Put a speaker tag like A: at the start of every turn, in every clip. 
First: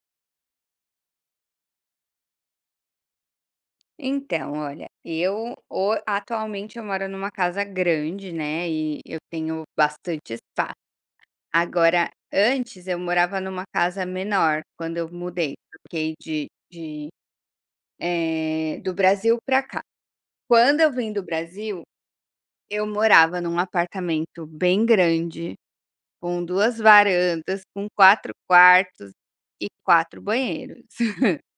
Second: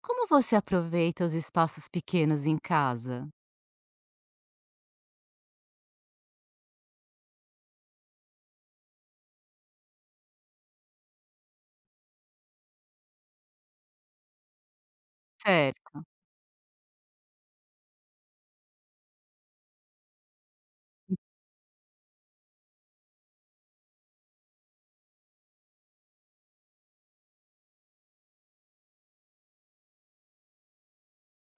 A: Como você aproveita os espaços pequenos em casa?
B: Então, olha, eu ho atualmente eu moro numa casa grande, né, e eu tenho bastante espaço. Agora, antes eu morava numa casa menor, quando eu mudei,
A: Certo.
B: fiquei do Brasil para cá. Quando eu vim do Brasil, eu morava num apartamento bem grande, com 2 varandas, com 4 quartos e 4 banheiros.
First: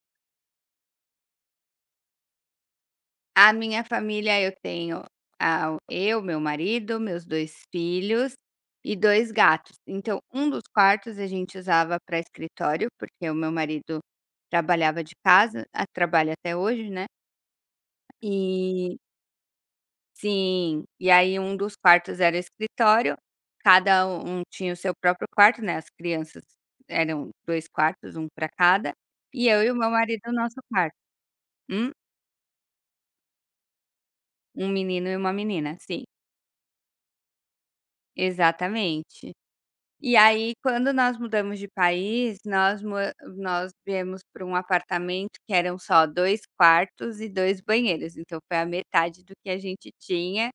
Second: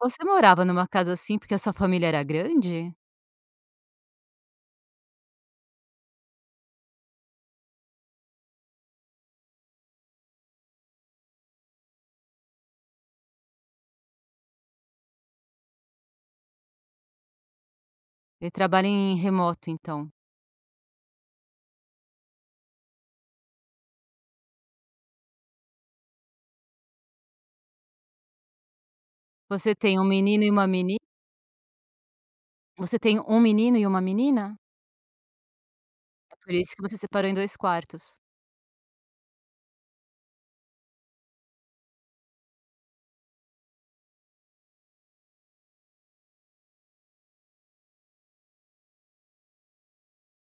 A: Você morava numa casa assim porque a sua família era grande?
B: A minha família eu tenho, eu, meu marido, meus 2 filhos e 2 gatos. Então, um dos quartos a gente usava para escritório, porque o meu marido trabalhava de casa, trabalha até hoje, né.
A: Ele trabalha
B: E
A: em remoto, então.
B: sim, e aí um dos quartos era escritório, cada um tinha o seu próprio quarto, né, as crianças eram 2 quartos, um para cada, e eu e
A: Você
B: o meu
A: tem um
B: marido, o
A: menino e
B: nosso
A: uma
B: quarto.
A: meni
B: Hum?
A: você tem um menino e uma menina?
B: Um menino e uma menina, sim,
A: É por isso que você separou em 2 quartos.
B: exatamente. E aí, quando nós mudamos de país, nós viemos para um apartamento que eram só 2 quartos e 2 banheiros, então foi a metade do que a gente tinha,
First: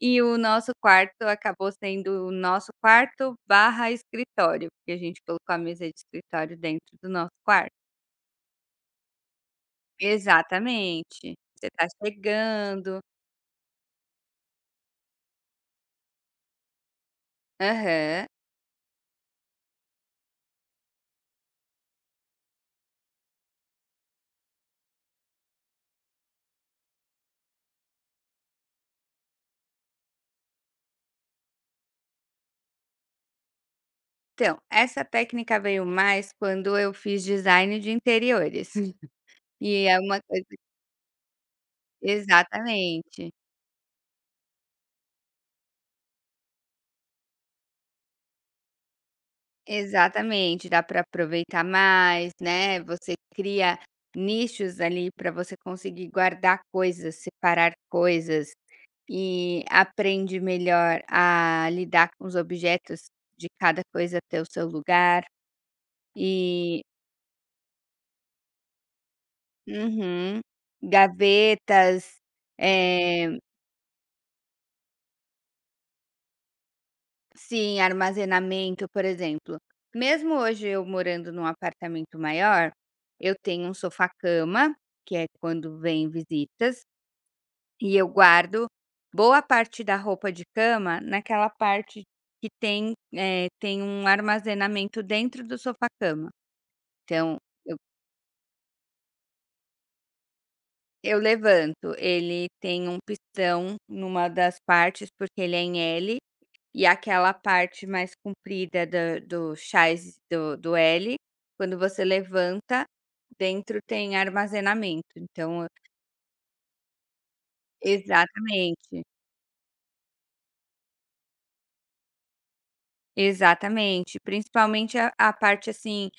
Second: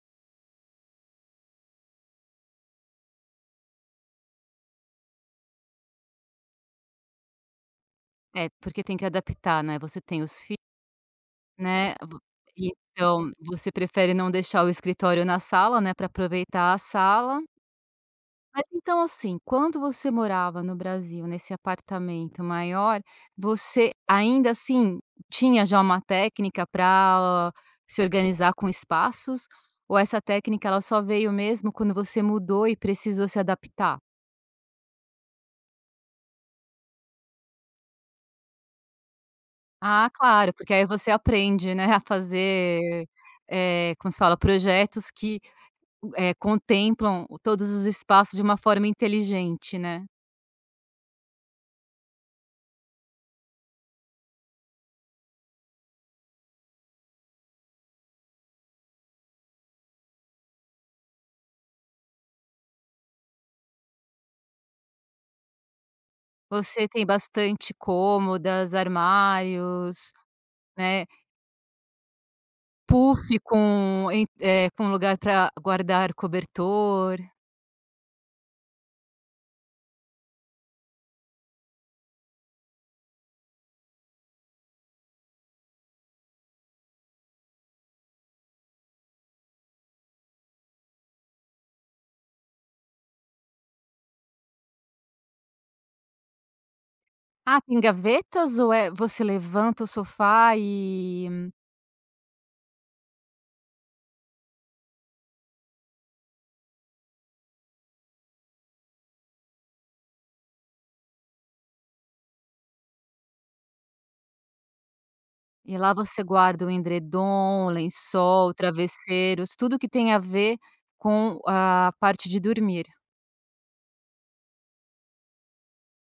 B: e o nosso quarto acabou sendo o nosso quarto barra escritório, porque a gente colocou a mesa de escritório dentro do nosso quarto.
A: É, porque tem que adaptar, né, você tem os filhos,
B: Exatamente. Você está
A: né, vo
B: chegando.
A: então, você prefere não deixar o escritório na sala, né. Para aproveitar a sala.
B: Aham.
A: Mas então, assim, quando você morava no Brasil, nesse apartamento maior, você ainda assim tinha já uma técnica para se organizar com espaços? Ou essa técnica ela só veio mesmo quando você mudou e precisou se adaptar?
B: Então, essa técnica veio mais quando eu fiz design de interiores. E é
A: Ah,
B: uma coi
A: claro, porque aí você aprende, né, a fazer,
B: Exatamente,
A: como se fala, projetos que contemplam todos os espaços de uma forma inteligente, né.
B: exatamente, dá para aproveitar mais, né, você cria nichos ali para você conseguir guardar coisas, separar coisas e aprende melhor a lidar com os objetos de cada coisa ter o seu lugar e
A: Você tem bastante cômodas, armários.
B: uhum,
A: Né,
B: gavetas,
A: puff
B: eh
A: com com lugar para guardar cobertor.
B: sim, armazenamento, por exemplo. Mesmo hoje eu morando num apartamento maior, eu tenho um sofá-cama, que é quando vem visitas, e eu guardo boa parte da roupa de cama naquela parte que tem um armazenamento dentro do sofá-cama. Então,
A: Ah,
B: eu,
A: tem gavetas ou é você levanta o sofá?
B: eu
A: E
B: levanto, ele tem um pistão numa das partes, porque ele é em L. E aquela parte mais comprida da do chás do do L, quando você levanta, dentro tem armazenamento, então.
A: e lá você guarda o edredom, lençol,
B: Exatamente.
A: travesseiros, tudo que tem a ver com a parte de dormir.
B: Exatamente, principalmente a parte, assim,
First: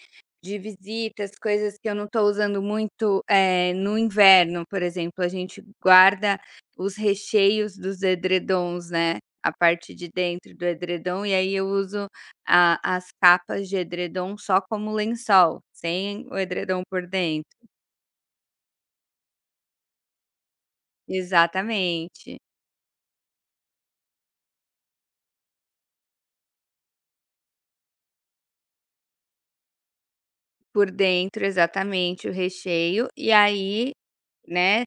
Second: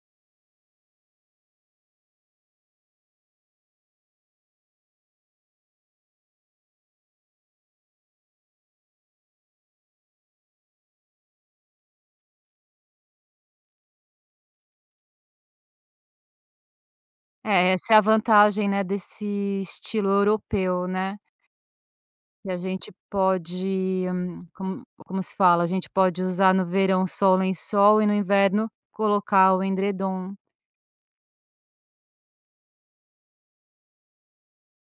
B: de visitas, coisas que eu não estou usando muito, no inverno, por exemplo, a gente guarda os recheios dos edredons, né, a parte de dentro do edredom, e aí eu uso a as capas de edredom só como lençol, sem o edredom por dentro.
A: É, essa é a vantagem, né, desse estilo europeu, né,
B: Exatamente.
A: que a gente pode, como como se fala? A gente pode usar no verão só o lençol e no inverno colocar o endredom.
B: Por dentro, exatamente, o recheio, e aí. Né,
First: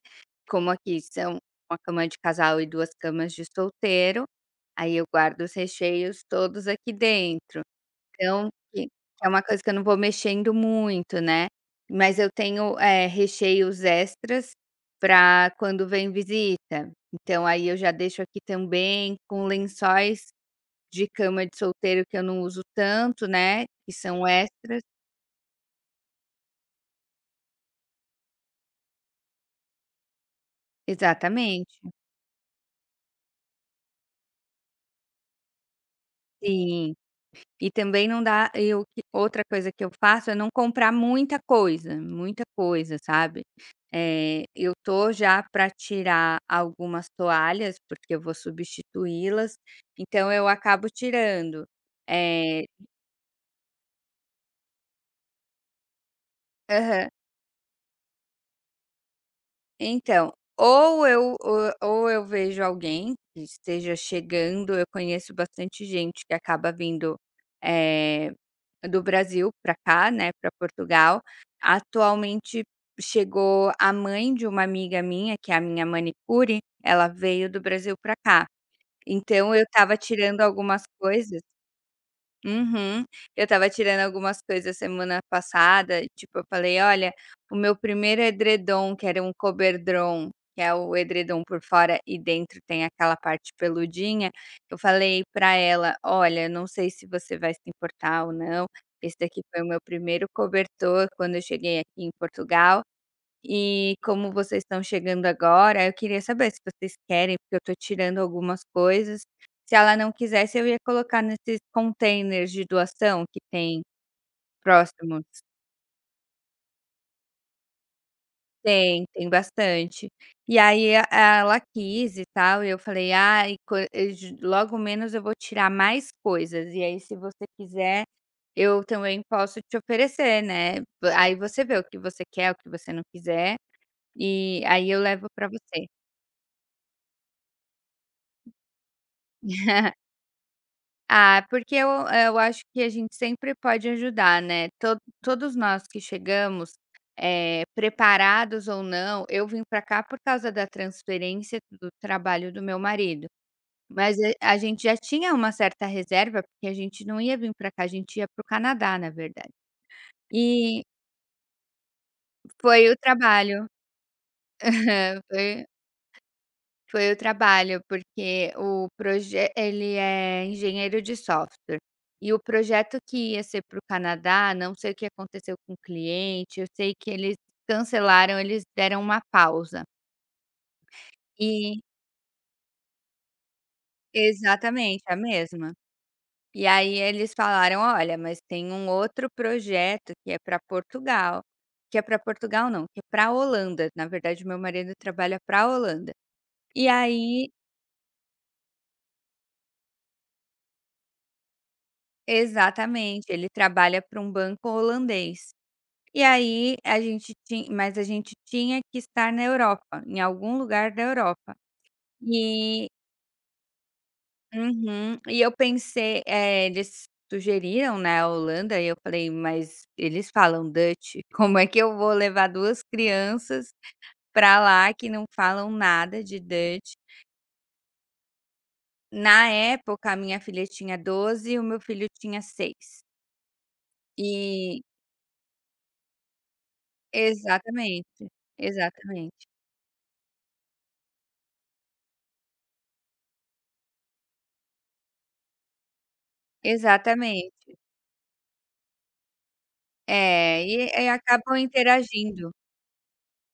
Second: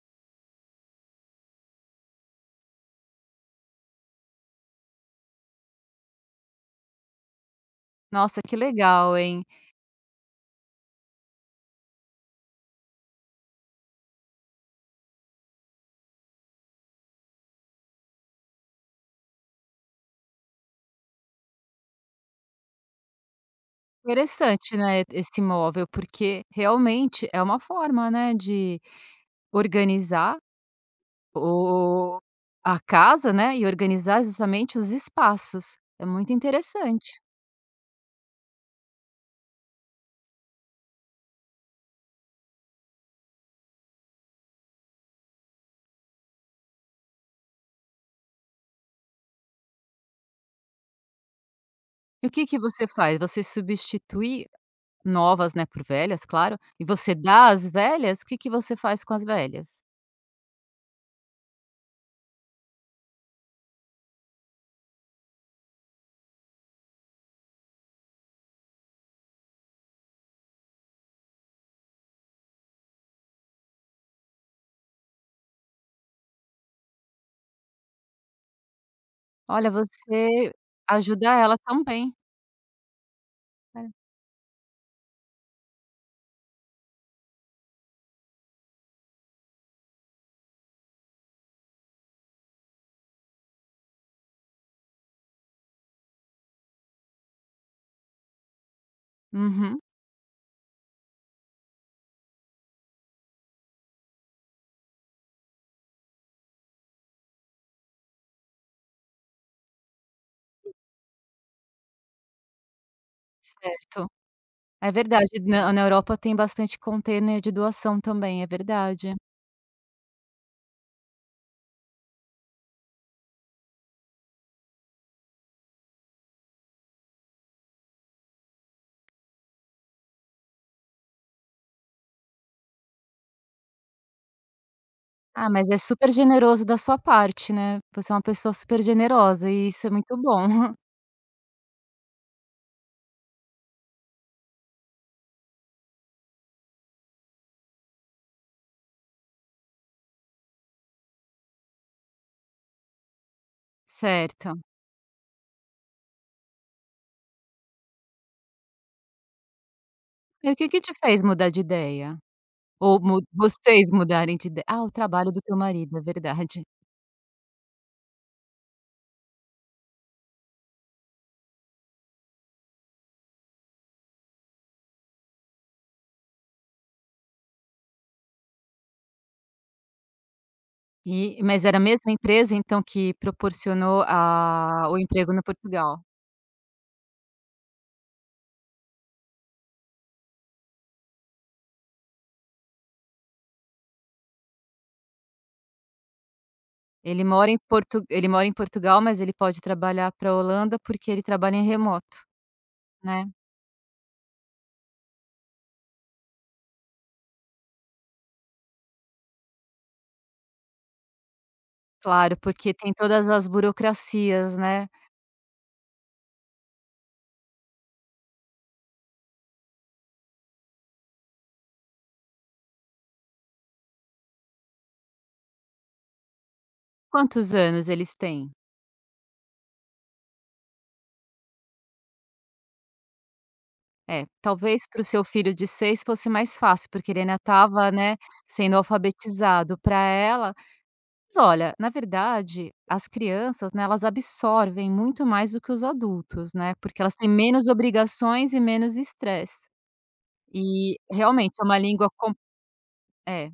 B: como aqui são uma cama de casal e 2 camas de solteiro, aí eu guardo os recheios todos aqui dentro.
A: Nossa,
B: Então,
A: que
B: que
A: legal,
B: que é uma
A: hein.
B: coisa que eu não vou mexendo muito, né, mas eu tenho, recheios extras para quando vem visita. Então aí eu já deixo aqui também com lençóis de cama de solteiro que eu não uso tanto, né, que são
A: Interessante,
B: extras.
A: né, esse móvel, porque realmente é uma forma, né, de organizar
B: Exatamente.
A: o a casa, né, e organizar justamente os espaços. É muito
B: Sim.
A: interessante.
B: E também não dá eu que outra coisa que eu faço é não comprar muita coisa, sabe. Eu tô já para tirar algumas toalhas, porque eu vou substituí-las, então eu acabo tirando.
A: E o que que
B: Eh
A: você faz? Você substitui novas, né, por velhas, claro, e
B: aham.
A: você dá as velhas? O que que você faz com as velhas?
B: Então, ou eu vejo alguém que esteja chegando, eu conheço bastante gente que acaba vindo, eh do Brasil para cá, né, para Portugal. Atualmente chegou a mãe de uma amiga minha, que é a minha manicure, ela veio do Brasil para cá. Então eu
A: Olha,
B: estava tirando
A: você
B: algumas
A: ajuda
B: coisas.
A: ela também.
B: Uhum. Eu estava
A: É.
B: tirando algumas coisas semana passada, tipo, eu falei: "Olha, o meu primeiro edredom, que era um coberdron, que é o edredom por fora e dentro tem aquela parte peludinha". Eu falei pra ela: "Olha, não sei se você vai se importar ou não, esse daqui foi o meu
A: Uhum,
B: primeiro cobertor quando eu cheguei aqui em Portugal, e como vocês estão chegando agora, eu queria saber se vocês querem, porque eu estou tirando algumas coisas. Se ela não quisesse, eu ia colocar nesses containers de doação que tem
A: certo. É
B: próximos".
A: verdade, na na Europa tem bastante container de doação também, é
B: Tem,
A: verdade.
B: tem bastante. E aí ela quis e tal, e eu falei, logo menos eu vou tirar mais coisas. E aí, se você quiser, eu também posso te oferecer, né? Aí você vê o que você quer, o que você não quiser, e aí eu levo para
A: Ah, mas é
B: você.
A: super generoso da sua parte, né, você é uma pessoa super generosa e isso é muito bom.
B: Ah, porque eu acho que a gente sempre pode ajudar, né, to todos nós que chegamos, preparados ou não, eu vim para cá por causa da transferência do trabalho do meu marido, mas e a
A: Certo.
B: gente já tinha uma certa reserva, porque a gente não ia vir para cá, a gente ia para o Canadá, na verdade.
A: E o que que
B: E
A: te fez mudar de ideia?
B: foi
A: Ou
B: o
A: mu
B: trabalho.
A: vocês mudarem de ideia? Ah, o trabalho do teu
B: Foi
A: marido, é verdade.
B: Foi o trabalho, porque o projeto ele é engenheiro de software. E o projeto que ia ser para o Canadá, não sei o que aconteceu com o cliente, eu sei que eles cancelaram, eles deram uma pausa.
A: E mas era
B: E
A: a mesma empresa, então, que proporcionou a o
B: exatamente, a
A: emprego no
B: mesma.
A: Portugal?
B: E aí eles falaram: "Olha, mas tem um outro projeto que é para Portugal", que é para Portugal não, que é para Holanda, na verdade meu marido trabalha para Holanda. E
A: Ele
B: aí
A: mora em Portu ele mora em Portugal, mas ele pode trabalhar para a Holanda, porque ele trabalha em remoto, né?
B: exatamente, ele trabalha para um banco holandês. E aí a gente tinha, mas a gente tinha que estar na Europa, em algum lugar da Europa.
A: Claro, porque
B: E
A: tem todas as burocracias, né.
B: uhum. E eu pensei eles sugeriram, né, a Holanda e eu falei: "Mas eles falam Dutch, como é que eu vou levar 2 crianças pra lá que não falam nada de Dutch?".
A: Quantos anos eles têm?
B: Na época a minha filha tinha 12 e o meu filho tinha seis.
A: É,
B: E
A: talvez para o seu filho de 6 fosse mais fácil, porque ele ainda estava, né,
B: exatamente,
A: sendo
B: exatamente,
A: alfabetizado. Para ela, mas olha, na verdade, as crianças, né, elas absorvem muito mais do que os adultos, né, porque elas têm menos
B: exatamente.
A: obrigações e menos estresse.
B: É, e
A: E,
B: e
A: realmente,
B: acabam
A: é uma língua com
B: interagindo.
A: é.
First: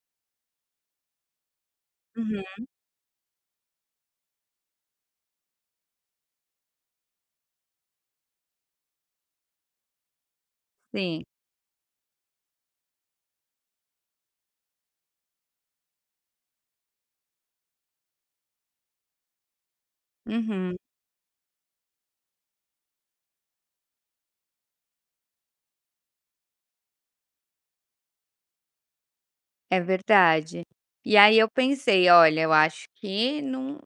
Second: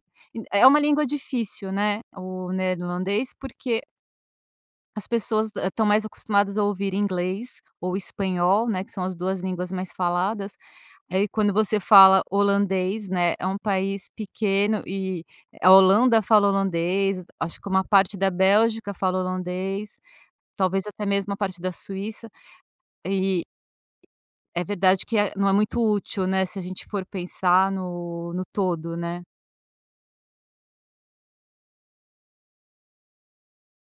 A: É uma língua difícil, né, o
B: Uhum,
A: neerlandês, porque as pessoas estão mais acostumadas a ouvir inglês ou espanhol, né, que são as 2 línguas mais faladas.
B: sim.
A: Aí quando você fala holandês, né, é um país pequeno e a Holanda fala holandês, acho que uma parte da Bélgica fala holandês,
B: Uhum,
A: talvez até mesmo a parte da Suíça. E é verdade que é não é muito útil, né, se a gente for pensar no todo, né.
B: é verdade. E aí eu pensei: "Olha, eu acho que não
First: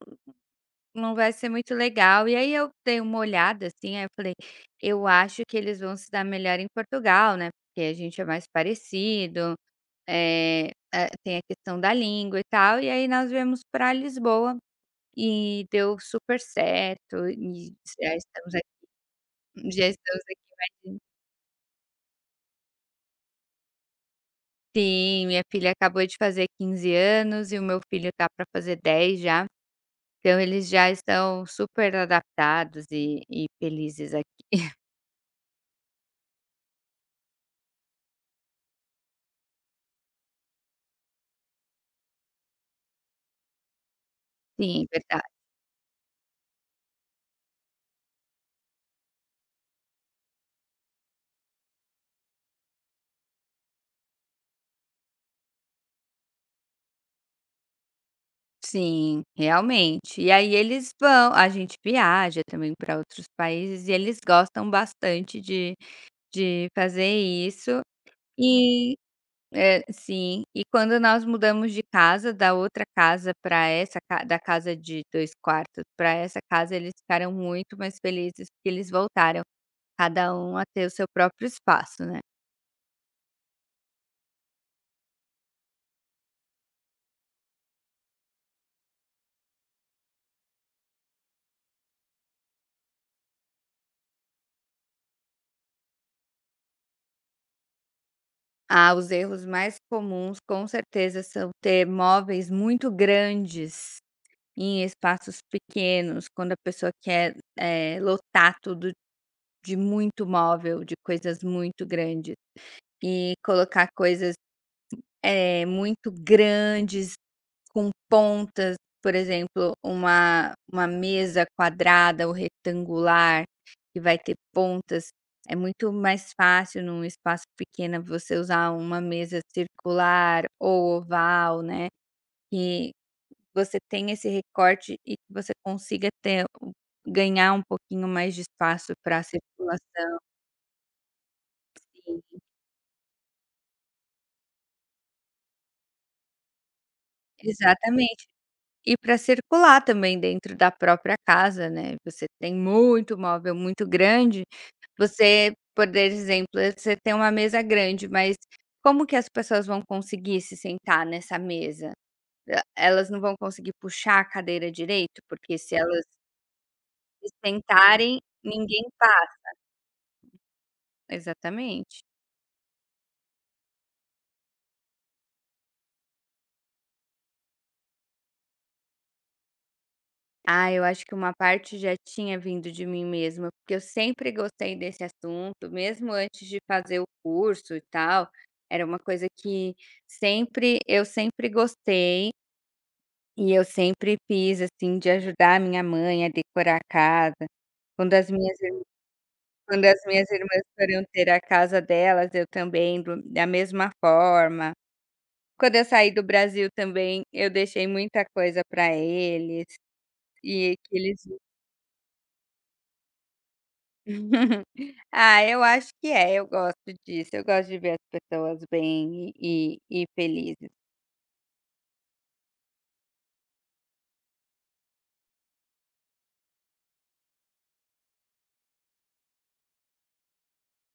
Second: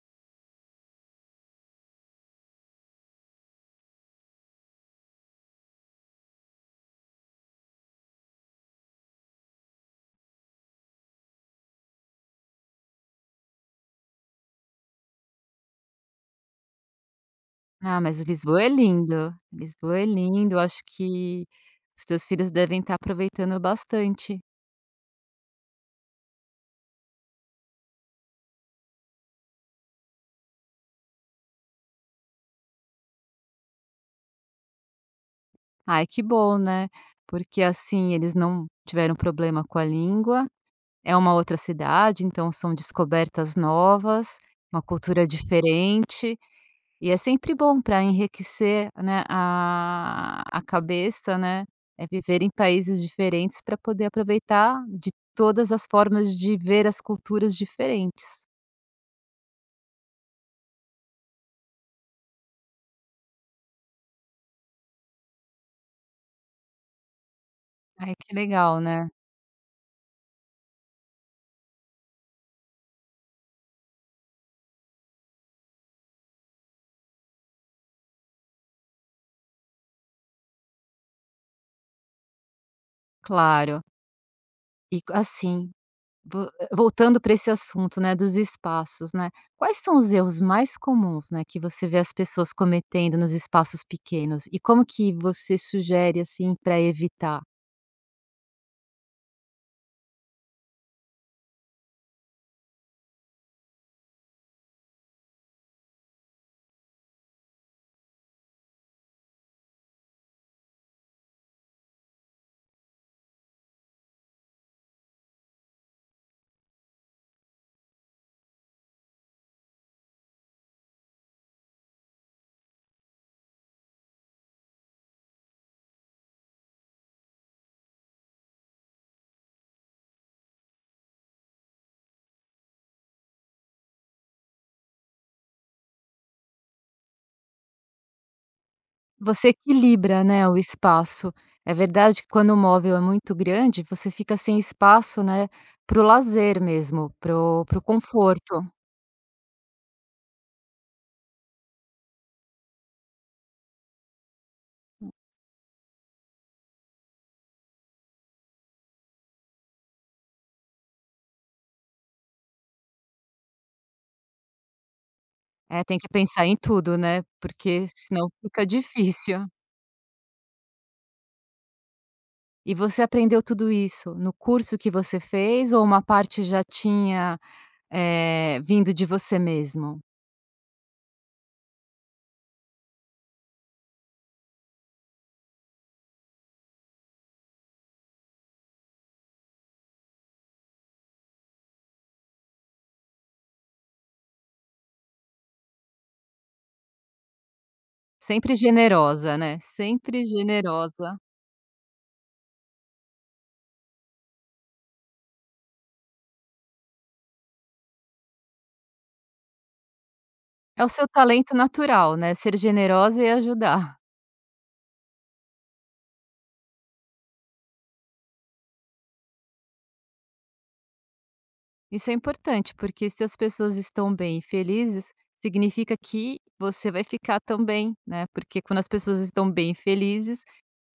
B: não vai ser muito legal". E aí eu dei uma olhada, assim, aí eu falei: "Eu acho que eles vão se dar melhor em Portugal, né, porque a gente é mais parecido, eh, tem a questão da língua e tal". E aí nós viemos para Lisboa e deu super certo e
A: Ah,
B: já
A: mas
B: estamos aqui já
A: Lisboa é
B: estamos
A: lindo,
B: aqui
A: acho que os teus filhos devem estar aproveitando bastante.
B: Sim, minha filha acabou de fazer 15 anos e o meu filho tá para fazer 10 já, então eles já estão super adaptados e felizes aqui.
A: Ai, que bom, né. Porque, assim, eles não tiveram problema com a língua, é uma outra cidade, então são descobertas novas, uma
B: Sim, verdade.
A: cultura diferente, e é sempre bom para enriquecer, né, a cabeça, né, é viver em países diferentes para poder aproveitar de todas as formas de ver as culturas diferentes.
B: Sim, realmente. E aí eles vão A gente viaja também para outros países e eles gostam bastante de fazer isso.
A: Ai, que legal, né.
B: É, sim. E quando nós mudamos de casa, da casa de 2 quartos para essa casa, eles ficaram muito mais felizes porque eles voltaram, cada um a ter o seu próprio espaço, né.
A: Claro. E, assim, Vo voltando para esse assunto, né, dos espaços, né, quais são os erros mais comuns, né, que você vê as pessoas cometendo nos espaços pequenos e como que você sugere, assim, para evitar?
B: Ah, os erros mais comuns com certeza são ter móveis muito grandes em espaços pequenos, quando a pessoa quer, lotar tudo de muito móvel, de coisas muito grandes, e colocar coisas. É, muito grandes, com pontas, por exemplo, uma mesa quadrada ou retangular, que vai ter pontas, é muito mais fácil num espaço pequeno você usar uma mesa circular ou oval, né, que você tem esse recorte e que você consiga ter ganhar um pouquinho mais de espaço pra
A: Você
B: circulação.
A: equilibra, né, o espaço. É verdade que quando o móvel é muito grande, você fica sem espaço, né, para o lazer mesmo, para o
B: Exatamente.
A: conforto.
B: E para circular também dentro da própria casa, né, você tem muito móvel, muito grande, você, por exemplo, você tem uma mesa grande, mas como que as pessoas vão conseguir se sentar nessa mesa? E elas não vão conseguir puxar a cadeira direito? Porque se
A: É, tem
B: elas
A: que pensar em tudo, né,
B: se
A: porque
B: sentarem,
A: senão fica
B: ninguém passa.
A: difícil.
B: Exatamente.
A: E você aprendeu tudo isso no curso que você fez ou uma parte já tinha vindo de você mesmo.
B: Ah, eu acho que uma parte já tinha vindo de mim mesma, porque eu sempre gostei desse assunto, mesmo antes de fazer o curso e tal, era uma coisa que sempre eu sempre gostei e eu sempre fiz assim de ajudar a minha mãe a decorar a casa. Quando as
A: Sempre
B: minhas ir-
A: generosa, né,
B: quando as
A: sempre
B: minhas irmãs foram
A: generosa.
B: ter a casa delas, eu também da mesma forma. Quando eu saí do Brasil também, eu deixei muita coisa para eles e
A: É o
B: que
A: seu
B: eles
A: talento natural, né, ser generosa e ajudar.
B: Ah, eu acho que é, eu gosto disso, eu gosto de ver as pessoas bem e felizes.
A: Isso é importante, porque se as pessoas estão bem e felizes, significa que você vai ficar também, né, porque quando as pessoas estão bem e felizes,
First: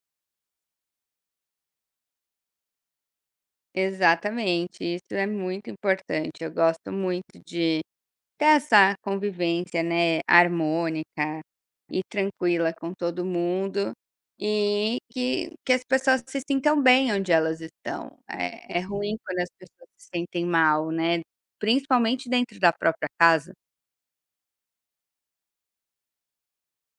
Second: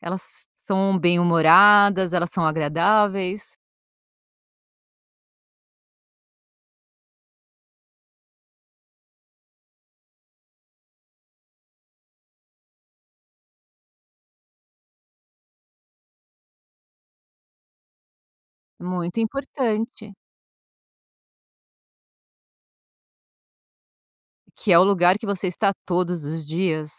A: elas são bem-humoradas, elas são agradáveis.
B: Exatamente, isso é muito importante, eu gosto muito de ter essa convivência, né, harmônica e tranquila com todo mundo, e que as pessoas se sintam bem onde elas estão. É ruim, uhum,
A: Muito
B: quando as pessoas se
A: importante.
B: sentem mal, né, principalmente dentro da própria casa.
A: Que é o lugar que você está todos os dias.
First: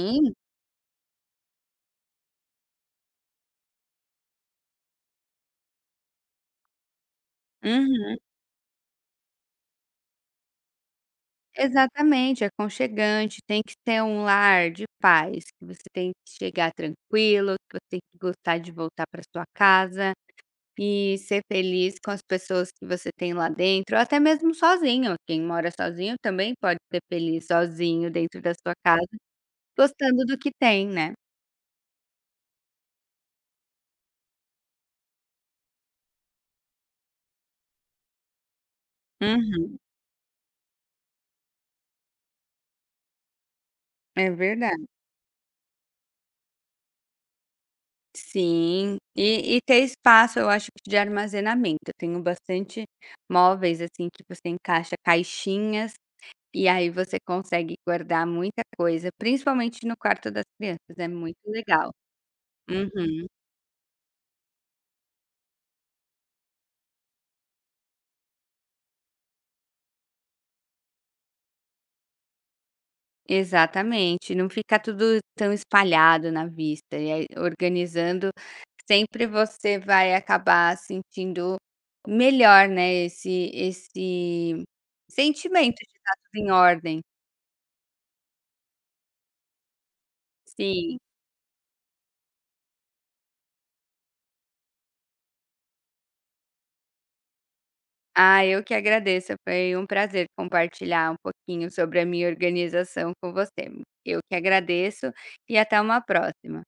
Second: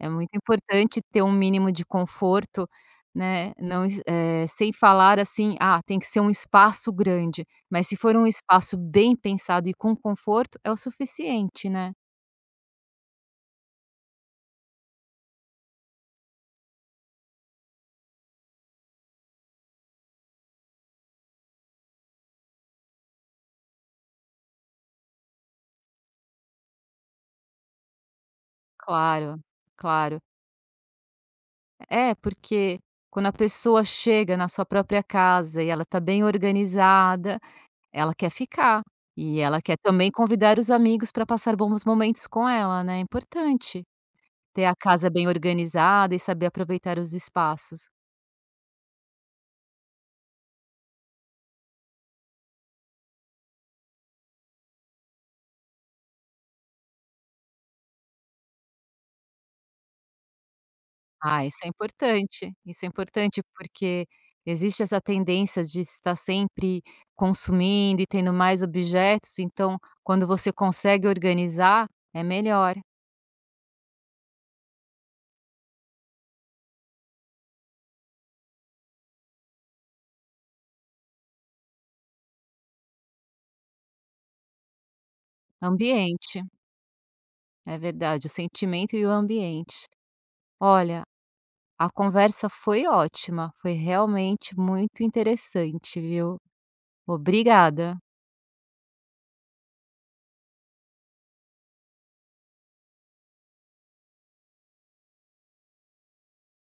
A: É muito importante ter um mínimo de conforto, né, não sem falar assim: "Ah, tem que ser um espaço grande", mas se for
B: uhum.
A: um espaço bem pensado e com conforto, é o suficiente, né.
B: Exatamente, é aconchegante, tem que ser um lar de paz, que você tem que chegar tranquilo, que você tem que gostar de voltar para sua casa e ser feliz com as pessoas que você tem lá dentro, ou até mesmo sozinho. Quem mora sozinho também pode ser feliz sozinho dentro da sua casa,
A: Claro, claro.
B: gostando do que tem, né.
A: É, porque quando a pessoa chega na sua própria casa e ela está bem organizada, ela quer ficar, e ela quer
B: Uhum,
A: também convidar os amigos para passar bons momentos com ela, né, é importante.
B: é
A: Ter a
B: verdade.
A: casa bem organizada e saber aproveitar os espaços.
B: Sim, e ter espaço, eu acho que de armazenamento. Eu tenho bastante móveis, assim, que você encaixa caixinhas. E aí você consegue guardar muita coisa, principalmente no quarto das crianças, é muito
A: Ah,
B: legal.
A: isso é
B: Uhum.
A: importante porque existe essa tendência de estar sempre consumindo e tendo mais objetos, então quando você consegue organizar, é melhor.
B: Exatamente, não fica tudo tão espalhado na vista, e aí organizando, sempre você vai acabar sentindo melhor, né, esse sentimento de estar tudo
A: Ambiente,
B: em ordem.
A: é verdade, o sentimento e o ambiente.
B: Sim.
A: Olha, a conversa foi ótima, foi realmente muito interessante, viu. Obrigada.
B: Ah, eu que agradeço, foi um prazer compartilhar um pouquinho sobre a minha organização com você. Eu que agradeço e até uma próxima.